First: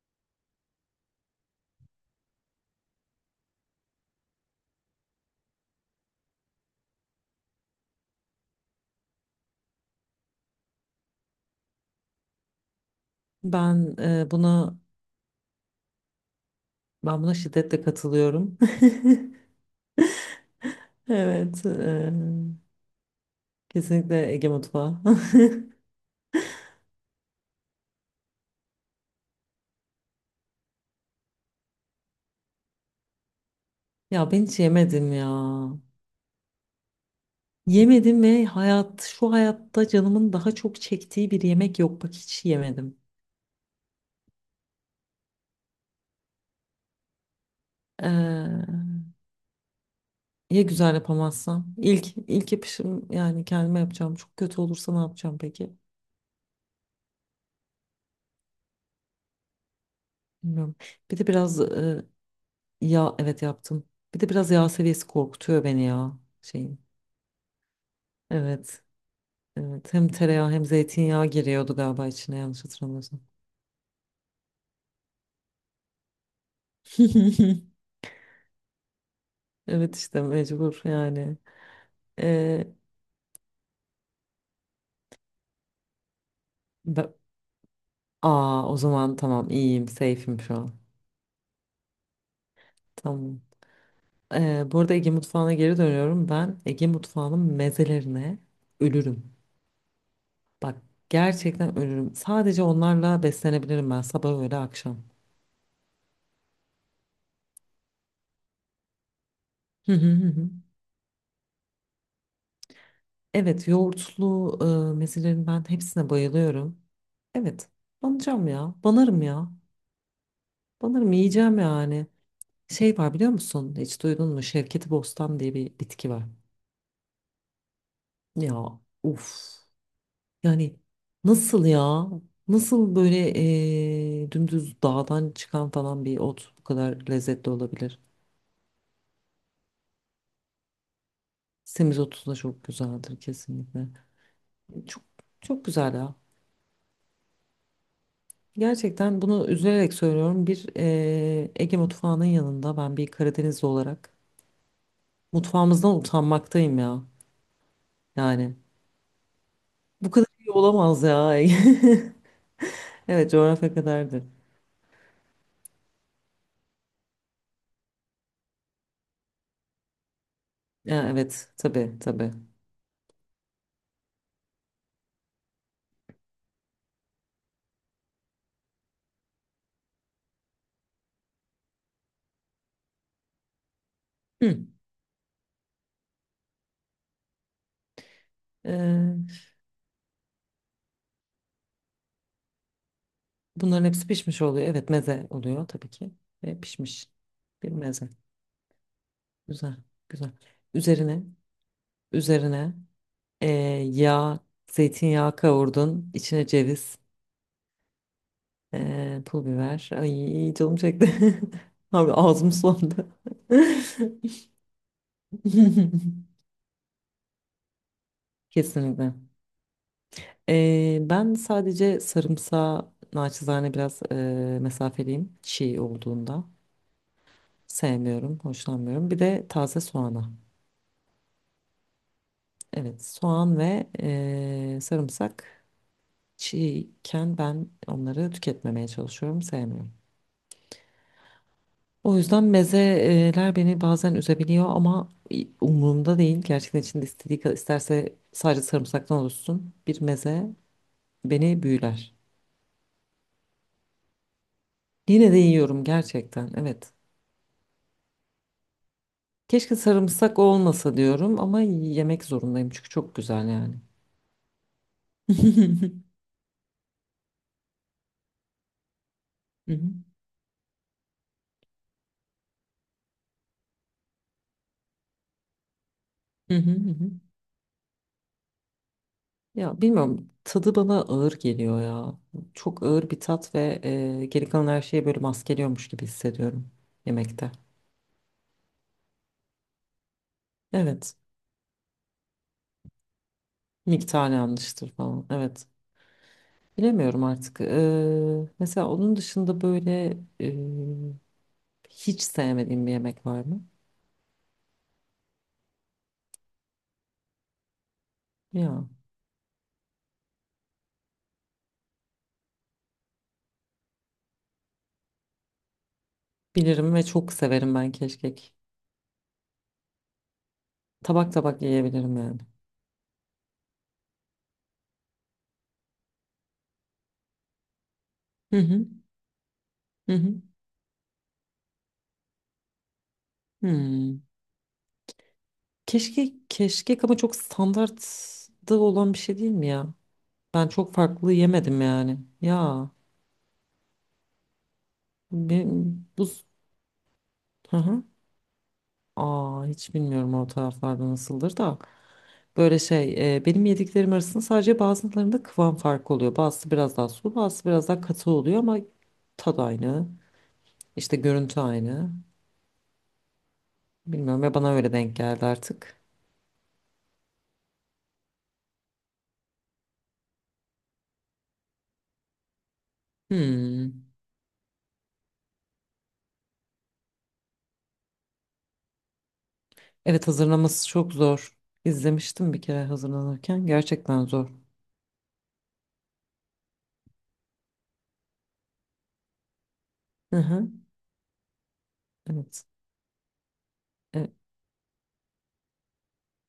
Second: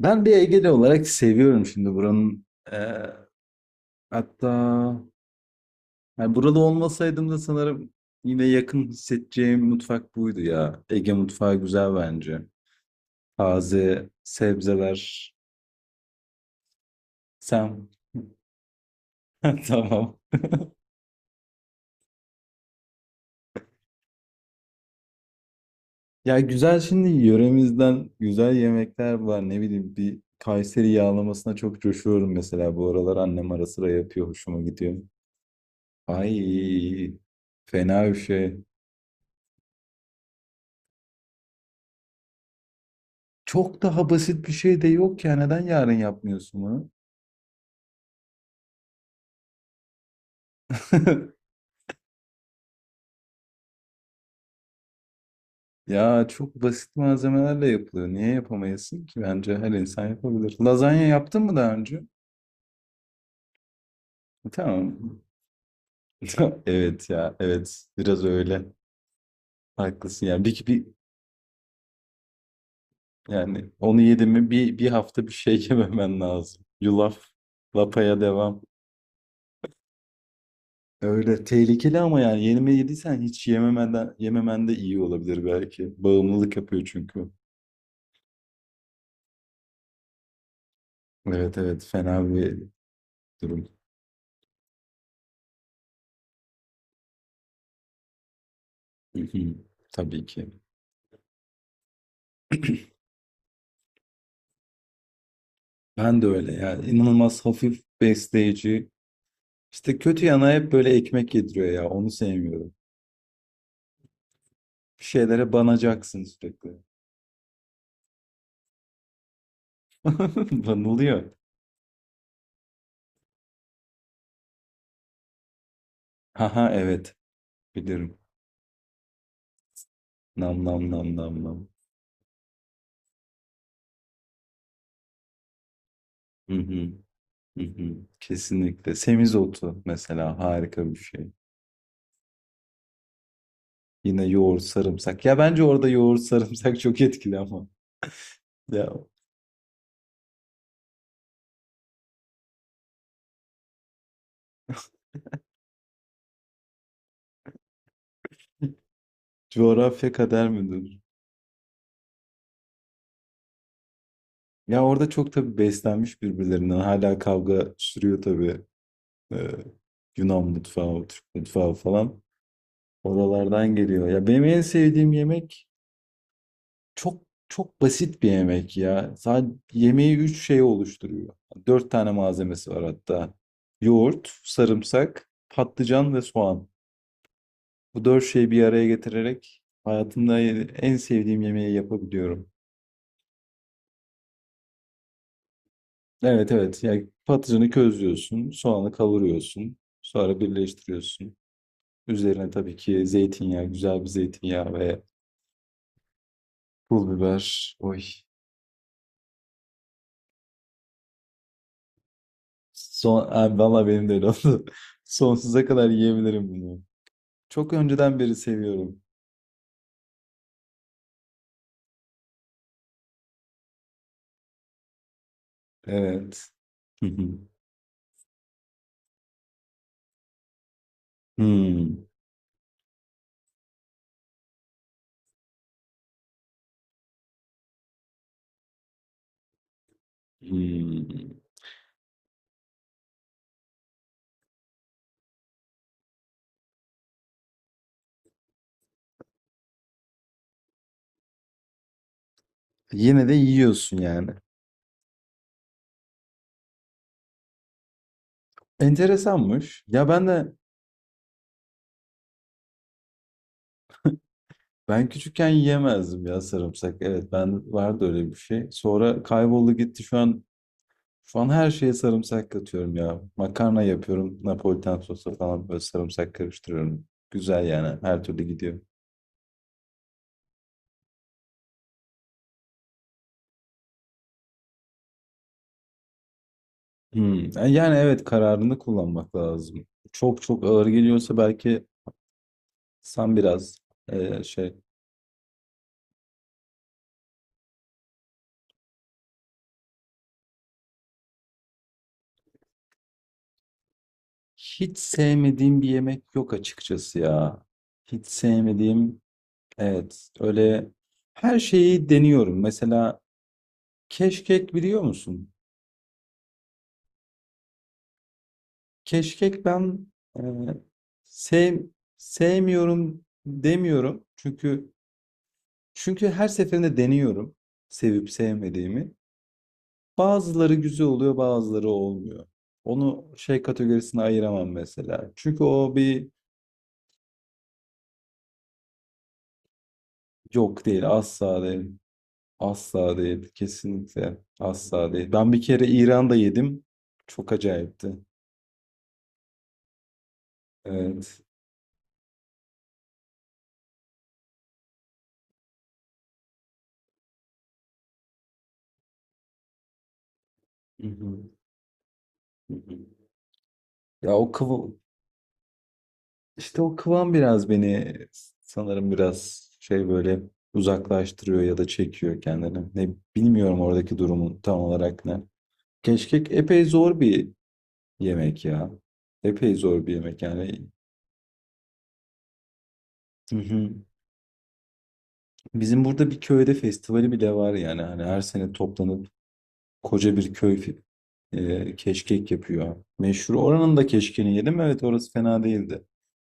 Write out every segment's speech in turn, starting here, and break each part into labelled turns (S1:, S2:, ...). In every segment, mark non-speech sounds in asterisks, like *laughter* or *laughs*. S1: Ben bir Egeli olarak seviyorum şimdi buranın. eee, hatta yani burada olmasaydım da sanırım yine yakın hissedeceğim mutfak buydu ya. Ege mutfağı güzel bence. Taze
S2: Buna
S1: sebzeler.
S2: buna şiddetle
S1: Sen
S2: katılıyorum. *laughs*
S1: *laughs* tamam.
S2: Evet, kesinlikle Ege mutfağı.
S1: Ya güzel şimdi yöremizden güzel yemekler var. Ne bileyim bir Kayseri yağlamasına çok coşuyorum mesela. Bu aralar annem ara sıra
S2: *laughs*
S1: yapıyor.
S2: Ya ben hiç
S1: Hoşuma gidiyor.
S2: yemedim ya.
S1: Ay fena bir
S2: Yemedim ve
S1: şey.
S2: hayat şu hayatta canımın daha çok çektiği bir yemek yok. Bak hiç yemedim.
S1: Çok daha basit bir şey de yok ya. Neden yarın yapmıyorsun bunu?
S2: Ee, ya güzel
S1: *laughs*
S2: yapamazsam? İlk yapışım yani kendime yapacağım. Çok kötü olursa ne yapacağım peki?
S1: Ya çok basit malzemelerle yapılıyor. Niye yapamayasın ki? Bence her insan yapabilir.
S2: Bilmiyorum.
S1: Lazanya
S2: Bir de
S1: yaptın mı
S2: biraz
S1: daha önce?
S2: yağ evet yaptım. Bir de biraz yağ seviyesi
S1: Tamam.
S2: korkutuyor beni ya
S1: *laughs*
S2: şeyin.
S1: Evet ya. Evet. Biraz öyle.
S2: Evet. Evet, hem
S1: Haklısın. Yani
S2: tereyağı hem
S1: bir
S2: zeytinyağı giriyordu galiba içine yanlış hatırlamıyorsam.
S1: yani onu yedim mi bir hafta bir şey *laughs* yememen lazım. Yulaf.
S2: *laughs*
S1: Lapaya devam.
S2: Evet işte mecbur yani.
S1: Öyle tehlikeli ama yani
S2: Ee,
S1: yenime yediysen hiç yememeden yememen de iyi olabilir belki. Bağımlılık yapıyor
S2: be-
S1: çünkü.
S2: Aa o zaman tamam iyiyim, safe'im şu an.
S1: Evet evet fena bir
S2: Tamam.
S1: durum.
S2: Bu arada Ege mutfağına geri dönüyorum. Ben Ege mutfağının mezelerine
S1: Hı
S2: ölürüm.
S1: hı. Tabii ki.
S2: Bak gerçekten ölürüm. Sadece
S1: *clears throat*
S2: onlarla beslenebilirim ben sabah öğle akşam.
S1: Ben de öyle ya. İnanılmaz hafif besleyici.
S2: Hı
S1: İşte
S2: hı
S1: kötü
S2: hı hı.
S1: yana hep böyle ekmek yediriyor ya. Onu sevmiyorum.
S2: Evet yoğurtlu
S1: Bir
S2: mezelerin
S1: şeylere
S2: ben hepsine
S1: banacaksın
S2: bayılıyorum.
S1: sürekli.
S2: Evet banacağım ya banarım ya.
S1: *laughs*
S2: Sanırım
S1: Banılıyor.
S2: yiyeceğim yani. Şey var biliyor musun? Hiç duydun mu? Şevketi Bostan diye bir bitki var.
S1: Haha evet. Bilirim.
S2: Ya uf.
S1: Nam
S2: Yani
S1: nam nam nam nam.
S2: nasıl ya? Nasıl böyle dümdüz dağdan çıkan falan bir ot
S1: Hı
S2: bu
S1: hı,
S2: kadar lezzetli
S1: hı hı.
S2: olabilir?
S1: Kesinlikle. Semizotu mesela harika bir şey.
S2: Semizotu da çok güzeldir kesinlikle.
S1: Yine yoğurt
S2: Çok
S1: sarımsak. Ya bence
S2: çok
S1: orada
S2: güzel ya.
S1: yoğurt sarımsak *laughs* çok etkili ama. Ya
S2: Gerçekten bunu üzülerek söylüyorum. Bir Ege mutfağının yanında ben bir Karadenizli olarak mutfağımızdan utanmaktayım ya. Yani
S1: *laughs*
S2: bu
S1: coğrafya
S2: kadar
S1: kader
S2: iyi
S1: midir?
S2: olamaz ya. *laughs* Evet, coğrafya kadardı.
S1: Ya orada çok tabii beslenmiş birbirlerinden. Hala kavga sürüyor tabii. Ee, Yunan mutfağı,
S2: Ya,
S1: Türk
S2: evet,
S1: mutfağı
S2: tabii
S1: falan.
S2: tabii.
S1: Oralardan geliyor. Ya benim en sevdiğim yemek çok çok basit bir yemek ya. Sadece yemeği üç şey oluşturuyor. Dört tane malzemesi var hatta. Yoğurt,
S2: Hı.
S1: sarımsak, patlıcan ve soğan. Bu dört şeyi bir araya
S2: Ee,
S1: getirerek hayatımda en sevdiğim yemeği yapabiliyorum.
S2: bunların hepsi pişmiş oluyor. Evet, meze oluyor tabii ki.
S1: Evet
S2: Ve
S1: evet. Yani
S2: pişmiş
S1: patlıcanı
S2: bir meze.
S1: közlüyorsun, soğanı kavuruyorsun,
S2: Güzel, güzel.
S1: sonra
S2: Üzerine,
S1: birleştiriyorsun. Üzerine
S2: üzerine
S1: tabii ki
S2: ee,
S1: zeytinyağı, güzel bir
S2: yağ,
S1: zeytinyağı ve
S2: zeytinyağı kavurdun. İçine ceviz,
S1: pul biber. Oy.
S2: pul biber. Ay canım çekti. *laughs* Abi ağzım sulandı.
S1: Son, abi valla benim de öyle oldu. *laughs* Sonsuza kadar
S2: *laughs*
S1: yiyebilirim bunu. Çok önceden beri seviyorum.
S2: Kesinlikle. Ben sadece sarımsağı naçizane biraz mesafeliyim çiğ olduğunda.
S1: Evet. Hı hı.
S2: Sevmiyorum, hoşlanmıyorum. Bir de taze soğana.
S1: Hmm.
S2: Evet, soğan ve sarımsak çiğken ben onları tüketmemeye çalışıyorum, sevmiyorum.
S1: Hmm.
S2: O yüzden mezeler beni bazen üzebiliyor ama umurumda değil. Gerçekten içinde istediği kadar isterse sadece sarımsaktan oluşsun. Bir meze beni büyüler.
S1: Yine de yiyorsun yani.
S2: Yine de yiyorum gerçekten, evet. Keşke
S1: Enteresanmış. Ya ben
S2: sarımsak
S1: de
S2: olmasa diyorum ama yemek zorundayım çünkü çok güzel yani.
S1: ben küçükken
S2: *laughs*
S1: yiyemezdim ya sarımsak. Evet ben vardı öyle bir şey. Sonra kayboldu
S2: Hı hı,
S1: gitti şu an. Şu an her şeye sarımsak katıyorum ya. Makarna yapıyorum. Napolitan sosu falan böyle sarımsak
S2: hı hı, hı
S1: karıştırıyorum.
S2: hı.
S1: Güzel yani. Her türlü gidiyor.
S2: Ya bilmiyorum tadı bana ağır geliyor ya. Çok ağır bir tat ve geri kalan her şeyi böyle maskeliyormuş gibi hissediyorum
S1: Hmm.
S2: yemekte.
S1: Yani evet kararını kullanmak lazım. Çok çok ağır
S2: Evet
S1: geliyorsa belki sen biraz
S2: miktar
S1: şey.
S2: yanlıştır falan evet. Bilemiyorum artık. Mesela onun dışında böyle hiç sevmediğim bir yemek var mı?
S1: Hiç sevmediğim bir yemek yok açıkçası ya. Hiç
S2: Ya
S1: sevmediğim evet öyle her şeyi deniyorum. Mesela keşkek biliyor musun?
S2: bilirim ve çok severim ben keşkek.
S1: Keşkek ben e,
S2: Tabak tabak
S1: sev,
S2: yiyebilirim yani.
S1: sevmiyorum demiyorum. Çünkü her seferinde deniyorum sevip
S2: Hı hı.
S1: sevmediğimi.
S2: Hı hı.
S1: Bazıları güzel oluyor, bazıları olmuyor. Onu şey
S2: Hmm.
S1: kategorisine ayıramam mesela. Çünkü o bir
S2: Keşke keşkek ama çok standartta olan bir şey değil mi ya? Ben
S1: yok
S2: çok
S1: değil,
S2: farklı
S1: asla
S2: yemedim
S1: değil.
S2: yani. Ya
S1: Asla değil, kesinlikle asla değil. Ben bir kere
S2: benim bu
S1: İran'da yedim. Çok
S2: hı hı.
S1: acayipti.
S2: Aa hiç bilmiyorum o taraflarda
S1: Evet.
S2: nasıldır da. Böyle şey benim yediklerim arasında sadece bazılarında kıvam farkı oluyor. Bazısı biraz daha sulu, bazısı biraz daha katı oluyor ama tad aynı.
S1: Hı
S2: İşte
S1: hı,
S2: görüntü aynı.
S1: hı hı. Ya
S2: Bilmiyorum
S1: o
S2: ya
S1: kıv,
S2: bana öyle denk geldi artık.
S1: İşte o kıvam biraz beni sanırım biraz şey böyle uzaklaştırıyor ya da çekiyor kendini. Ne bilmiyorum
S2: Hmm.
S1: oradaki durumun tam olarak ne. Keşkek epey zor bir yemek ya. Epey zor bir
S2: Evet
S1: yemek yani.
S2: hazırlaması çok zor. İzlemiştim bir kere
S1: Hı
S2: hazırlanırken.
S1: hı.
S2: Gerçekten zor.
S1: Bizim burada bir köyde festivali bile var yani. Hani her sene toplanıp koca
S2: Hı
S1: bir
S2: hı.
S1: keşkek
S2: Evet.
S1: yapıyor. Meşhur. Oranın da
S2: E,
S1: keşkeni yedim. Evet orası fena değildi.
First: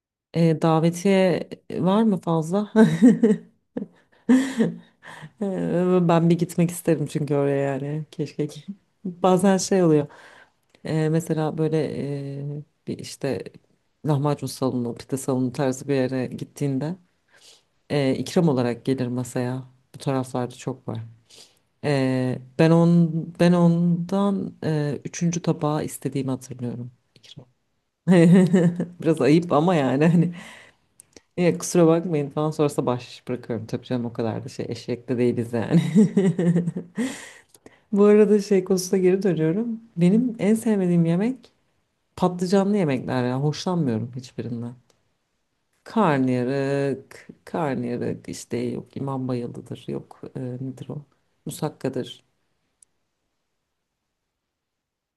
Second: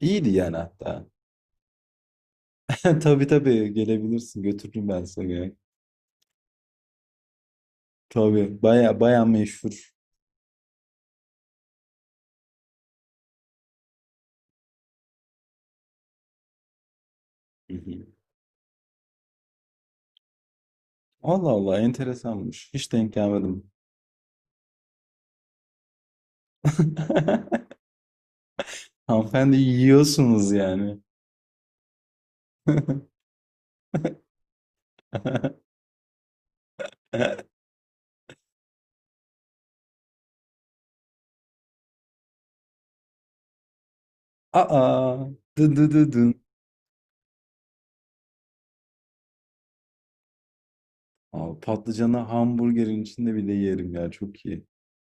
S1: İyiydi yani hatta.
S2: davetiye var mı fazla?
S1: *laughs* Tabii
S2: *laughs*
S1: tabii gelebilirsin. Götürürüm ben seni.
S2: Ben bir gitmek isterim çünkü oraya yani keşke ki.
S1: Tabii
S2: *laughs*
S1: baya baya
S2: Bazen şey
S1: meşhur.
S2: oluyor. Mesela böyle bir işte lahmacun salonu, pide salonu tarzı bir yere gittiğinde
S1: Hı hı.
S2: ikram olarak gelir masaya. Bu taraflarda çok var.
S1: Allah Allah enteresanmış.
S2: Ben
S1: Hiç
S2: on
S1: denk
S2: ben
S1: gelmedim.
S2: ondan üçüncü tabağı istediğimi hatırlıyorum. İkram.
S1: *laughs*
S2: *laughs* Biraz ayıp
S1: Hanımefendi
S2: ama yani hani
S1: yiyorsunuz yani.
S2: "Ya kusura bakmayın falan sonrasında
S1: *laughs*
S2: bahşiş bırakıyorum. Tabii canım o kadar da şey eşek de değiliz yani. *laughs* Bu arada şey konusuna geri dönüyorum. Benim en sevmediğim yemek patlıcanlı yemekler ya. Hoşlanmıyorum hiçbirinden.
S1: Aa, dı dı dı dın.
S2: Karnıyarık işte yok imam bayıldıdır yok nedir o?
S1: Abi patlıcanı
S2: Musakkadır.
S1: hamburgerin içinde bile yerim ya çok iyi.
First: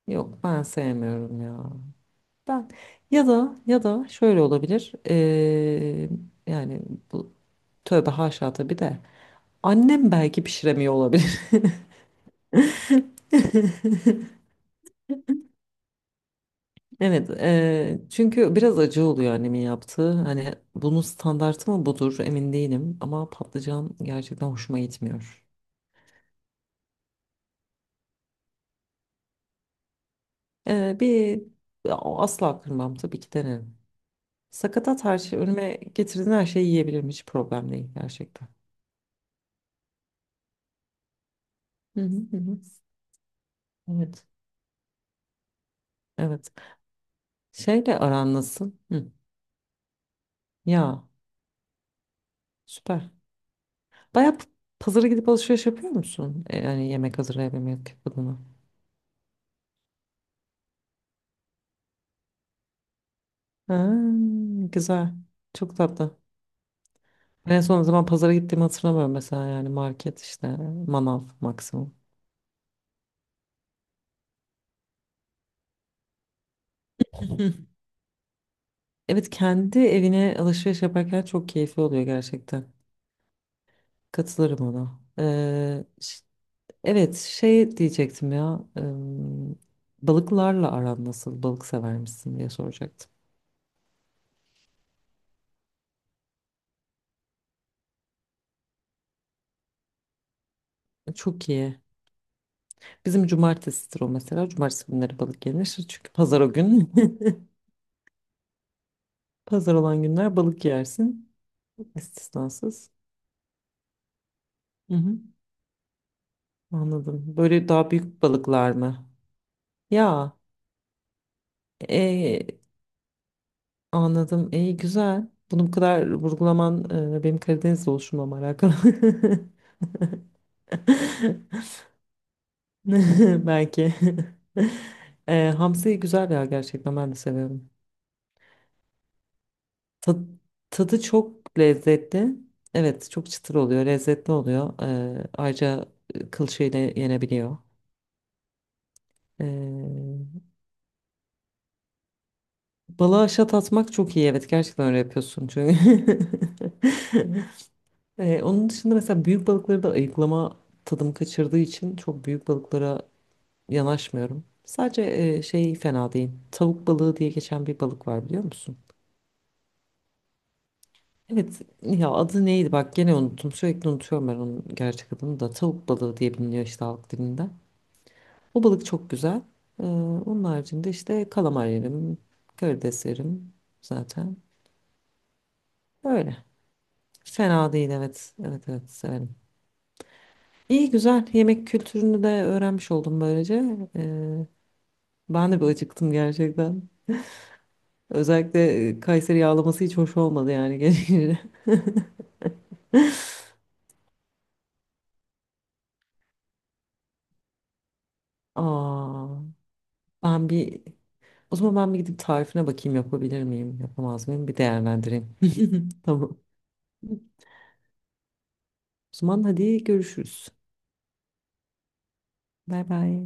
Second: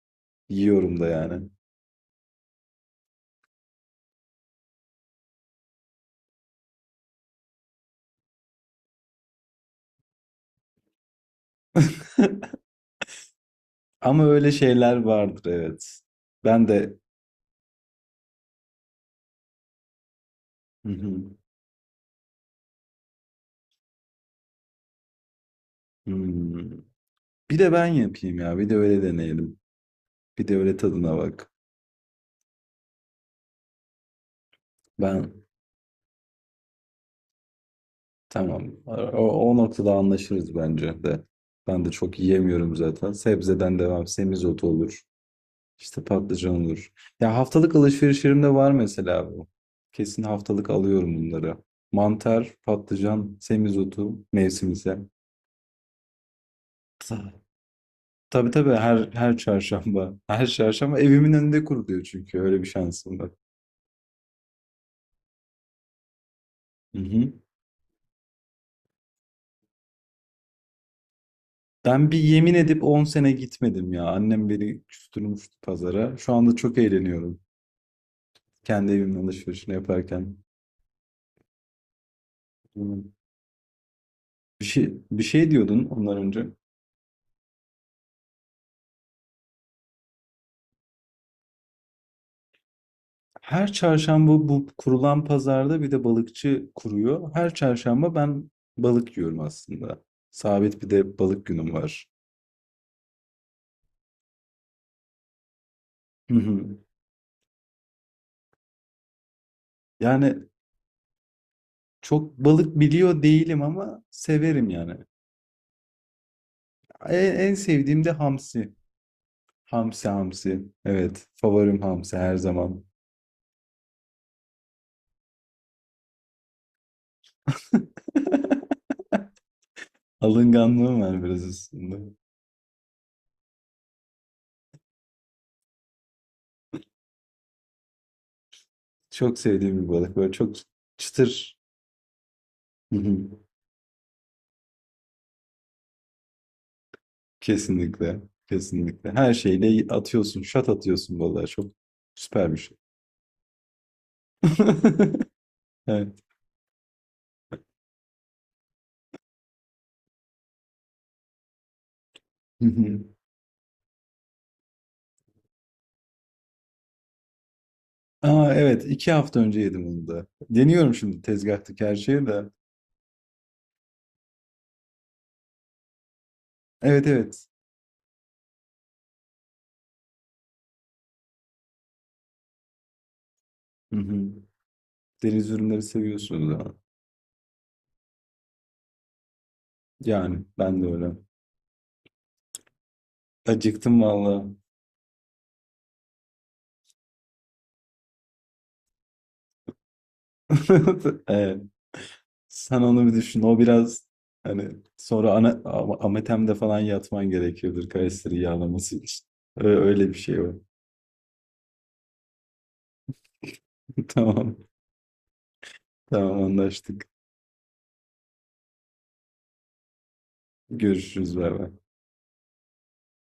S2: Yok ben
S1: Yiyorum da
S2: sevmiyorum
S1: yani.
S2: ya. Ben ya da şöyle olabilir. Yani bu tövbe haşa tabii de annem belki pişiremiyor olabilir.
S1: *laughs* Ama öyle şeyler vardır evet. Ben de.
S2: Evet, çünkü biraz acı oluyor annemin yaptığı. Hani
S1: Hı
S2: bunun
S1: hı.
S2: standartı mı budur emin değilim ama patlıcan gerçekten hoşuma gitmiyor.
S1: Hmm. Bir de ben yapayım ya. Bir de öyle deneyelim. Bir de öyle tadına
S2: Bir
S1: bak.
S2: Asla kırmam tabii ki denerim. Sakatat her
S1: Ben
S2: şey önüme getirdiğin her şeyi yiyebilirim hiç problem değil gerçekten.
S1: tamam. O noktada anlaşırız bence de. Ben de
S2: Hı hı
S1: çok
S2: hı. hı.
S1: yiyemiyorum zaten. Sebzeden devam.
S2: Evet,
S1: Semizotu olur. İşte
S2: evet.
S1: patlıcan olur. Ya haftalık
S2: Şeyle aran
S1: alışverişlerimde
S2: nasıl?
S1: var
S2: Hı.
S1: mesela bu. Kesin haftalık
S2: Ya
S1: alıyorum bunları. Mantar,
S2: süper.
S1: patlıcan, semizotu,
S2: Bayağı p-
S1: mevsimsel.
S2: Pazara gidip alışveriş yapıyor musun? Yani yemek
S1: Ta-
S2: hazırlayabilmek adına.
S1: Tabii tabii her çarşamba. Her çarşamba evimin önünde kuruluyor çünkü öyle bir şansım var.
S2: Ha, güzel. Çok tatlı.
S1: Hı hı.
S2: En son o zaman pazara gittiğimi hatırlamıyorum mesela yani market işte manav maksimum.
S1: Ben bir yemin edip 10 sene gitmedim ya. Annem beni küstürmüştü pazara. Şu anda çok eğleniyorum.
S2: *laughs*
S1: Kendi evimin
S2: Evet
S1: alışverişini
S2: kendi evine
S1: yaparken.
S2: alışveriş yaparken çok keyifli oluyor gerçekten.
S1: Hmm. Bir
S2: Katılırım
S1: şey,
S2: ona.
S1: bir şey diyordun ondan önce.
S2: Evet şey diyecektim ya balıklarla aran nasıl balık sever misin diye soracaktım.
S1: Her çarşamba bu kurulan pazarda bir de balıkçı kuruyor. Her çarşamba ben balık yiyorum aslında. Sabit bir de balık
S2: Çok
S1: günüm
S2: iyi.
S1: var.
S2: Bizim cumartesidir o mesela. Cumartesi günleri balık yenir. Çünkü
S1: Hı
S2: pazar o
S1: hı.
S2: gün. *laughs* Pazar olan günler
S1: Yani
S2: balık yersin.
S1: çok balık
S2: İstisnasız.
S1: biliyor değilim ama severim
S2: Hı
S1: yani.
S2: hı.
S1: En,
S2: Anladım.
S1: en
S2: Böyle daha
S1: sevdiğim de
S2: büyük balıklar
S1: hamsi.
S2: mı?
S1: Hamsi
S2: Ya
S1: hamsi. Evet, favorim hamsi her
S2: e,
S1: zaman.
S2: anladım. İyi güzel. Bunu bu kadar vurgulaman benim Karadeniz
S1: *laughs*
S2: oluşumla alakalı.
S1: Alınganlığım var biraz üstünde.
S2: *laughs* Belki. Hamsi güzel ya gerçekten ben de seviyorum.
S1: Çok sevdiğim bir balık.
S2: Ta-
S1: Böyle çok
S2: Tadı
S1: çıtır.
S2: çok lezzetli.
S1: Hı
S2: Evet
S1: hı.
S2: çok çıtır oluyor. Lezzetli oluyor. Ayrıca kılçığı ile yenebiliyor.
S1: Kesinlikle. Kesinlikle. Her şeyle
S2: E,
S1: atıyorsun. Şat atıyorsun vallahi. Çok süper bir şey.
S2: balığa şat atmak çok iyi. Evet gerçekten öyle
S1: *laughs*
S2: yapıyorsun çünkü.
S1: Evet.
S2: *laughs* Onun dışında mesela büyük balıkları da ayıklama tadım kaçırdığı için çok büyük
S1: Hı
S2: balıklara
S1: hı.
S2: yanaşmıyorum. Sadece şey fena değil. Tavuk balığı diye geçen bir balık var biliyor
S1: Aa
S2: musun?
S1: evet. 2 hafta önce yedim onu da. Deniyorum şimdi
S2: Evet
S1: tezgahtaki her
S2: ya
S1: şeyi de.
S2: adı neydi bak gene unuttum. Sürekli unutuyorum ben onun gerçek adını da. Tavuk balığı diye biliniyor işte
S1: Evet
S2: halk
S1: evet.
S2: dilinde. O balık çok güzel. Ee, onun haricinde işte kalamar yerim, karides yerim
S1: Hı hı.
S2: zaten.
S1: Deniz ürünleri
S2: Öyle.
S1: seviyorsunuz ama.
S2: Fena değil evet. Evet evet severim.
S1: Yani ben de
S2: İyi
S1: öyle.
S2: güzel yemek kültürünü de öğrenmiş oldum böylece.
S1: Acıktım vallahi.
S2: Ben de bir acıktım gerçekten. Özellikle Kayseri yağlaması hiç hoş olmadı yani *laughs*
S1: *laughs*
S2: gene.
S1: Evet. Sen onu bir düşün. O biraz hani sonra ana, ametemde falan yatman gerekiyordur Kayseri yağlaması için.
S2: Aa,
S1: Öyle bir şey
S2: ben
S1: var.
S2: bir o zaman ben bir gidip tarifine bakayım yapabilir miyim, yapamaz mıyım bir
S1: Tamam.
S2: değerlendireyim. *laughs* Tamam.
S1: Tamam anlaştık.
S2: O zaman hadi görüşürüz.
S1: Görüşürüz. Bay bay.
S2: Bay bay.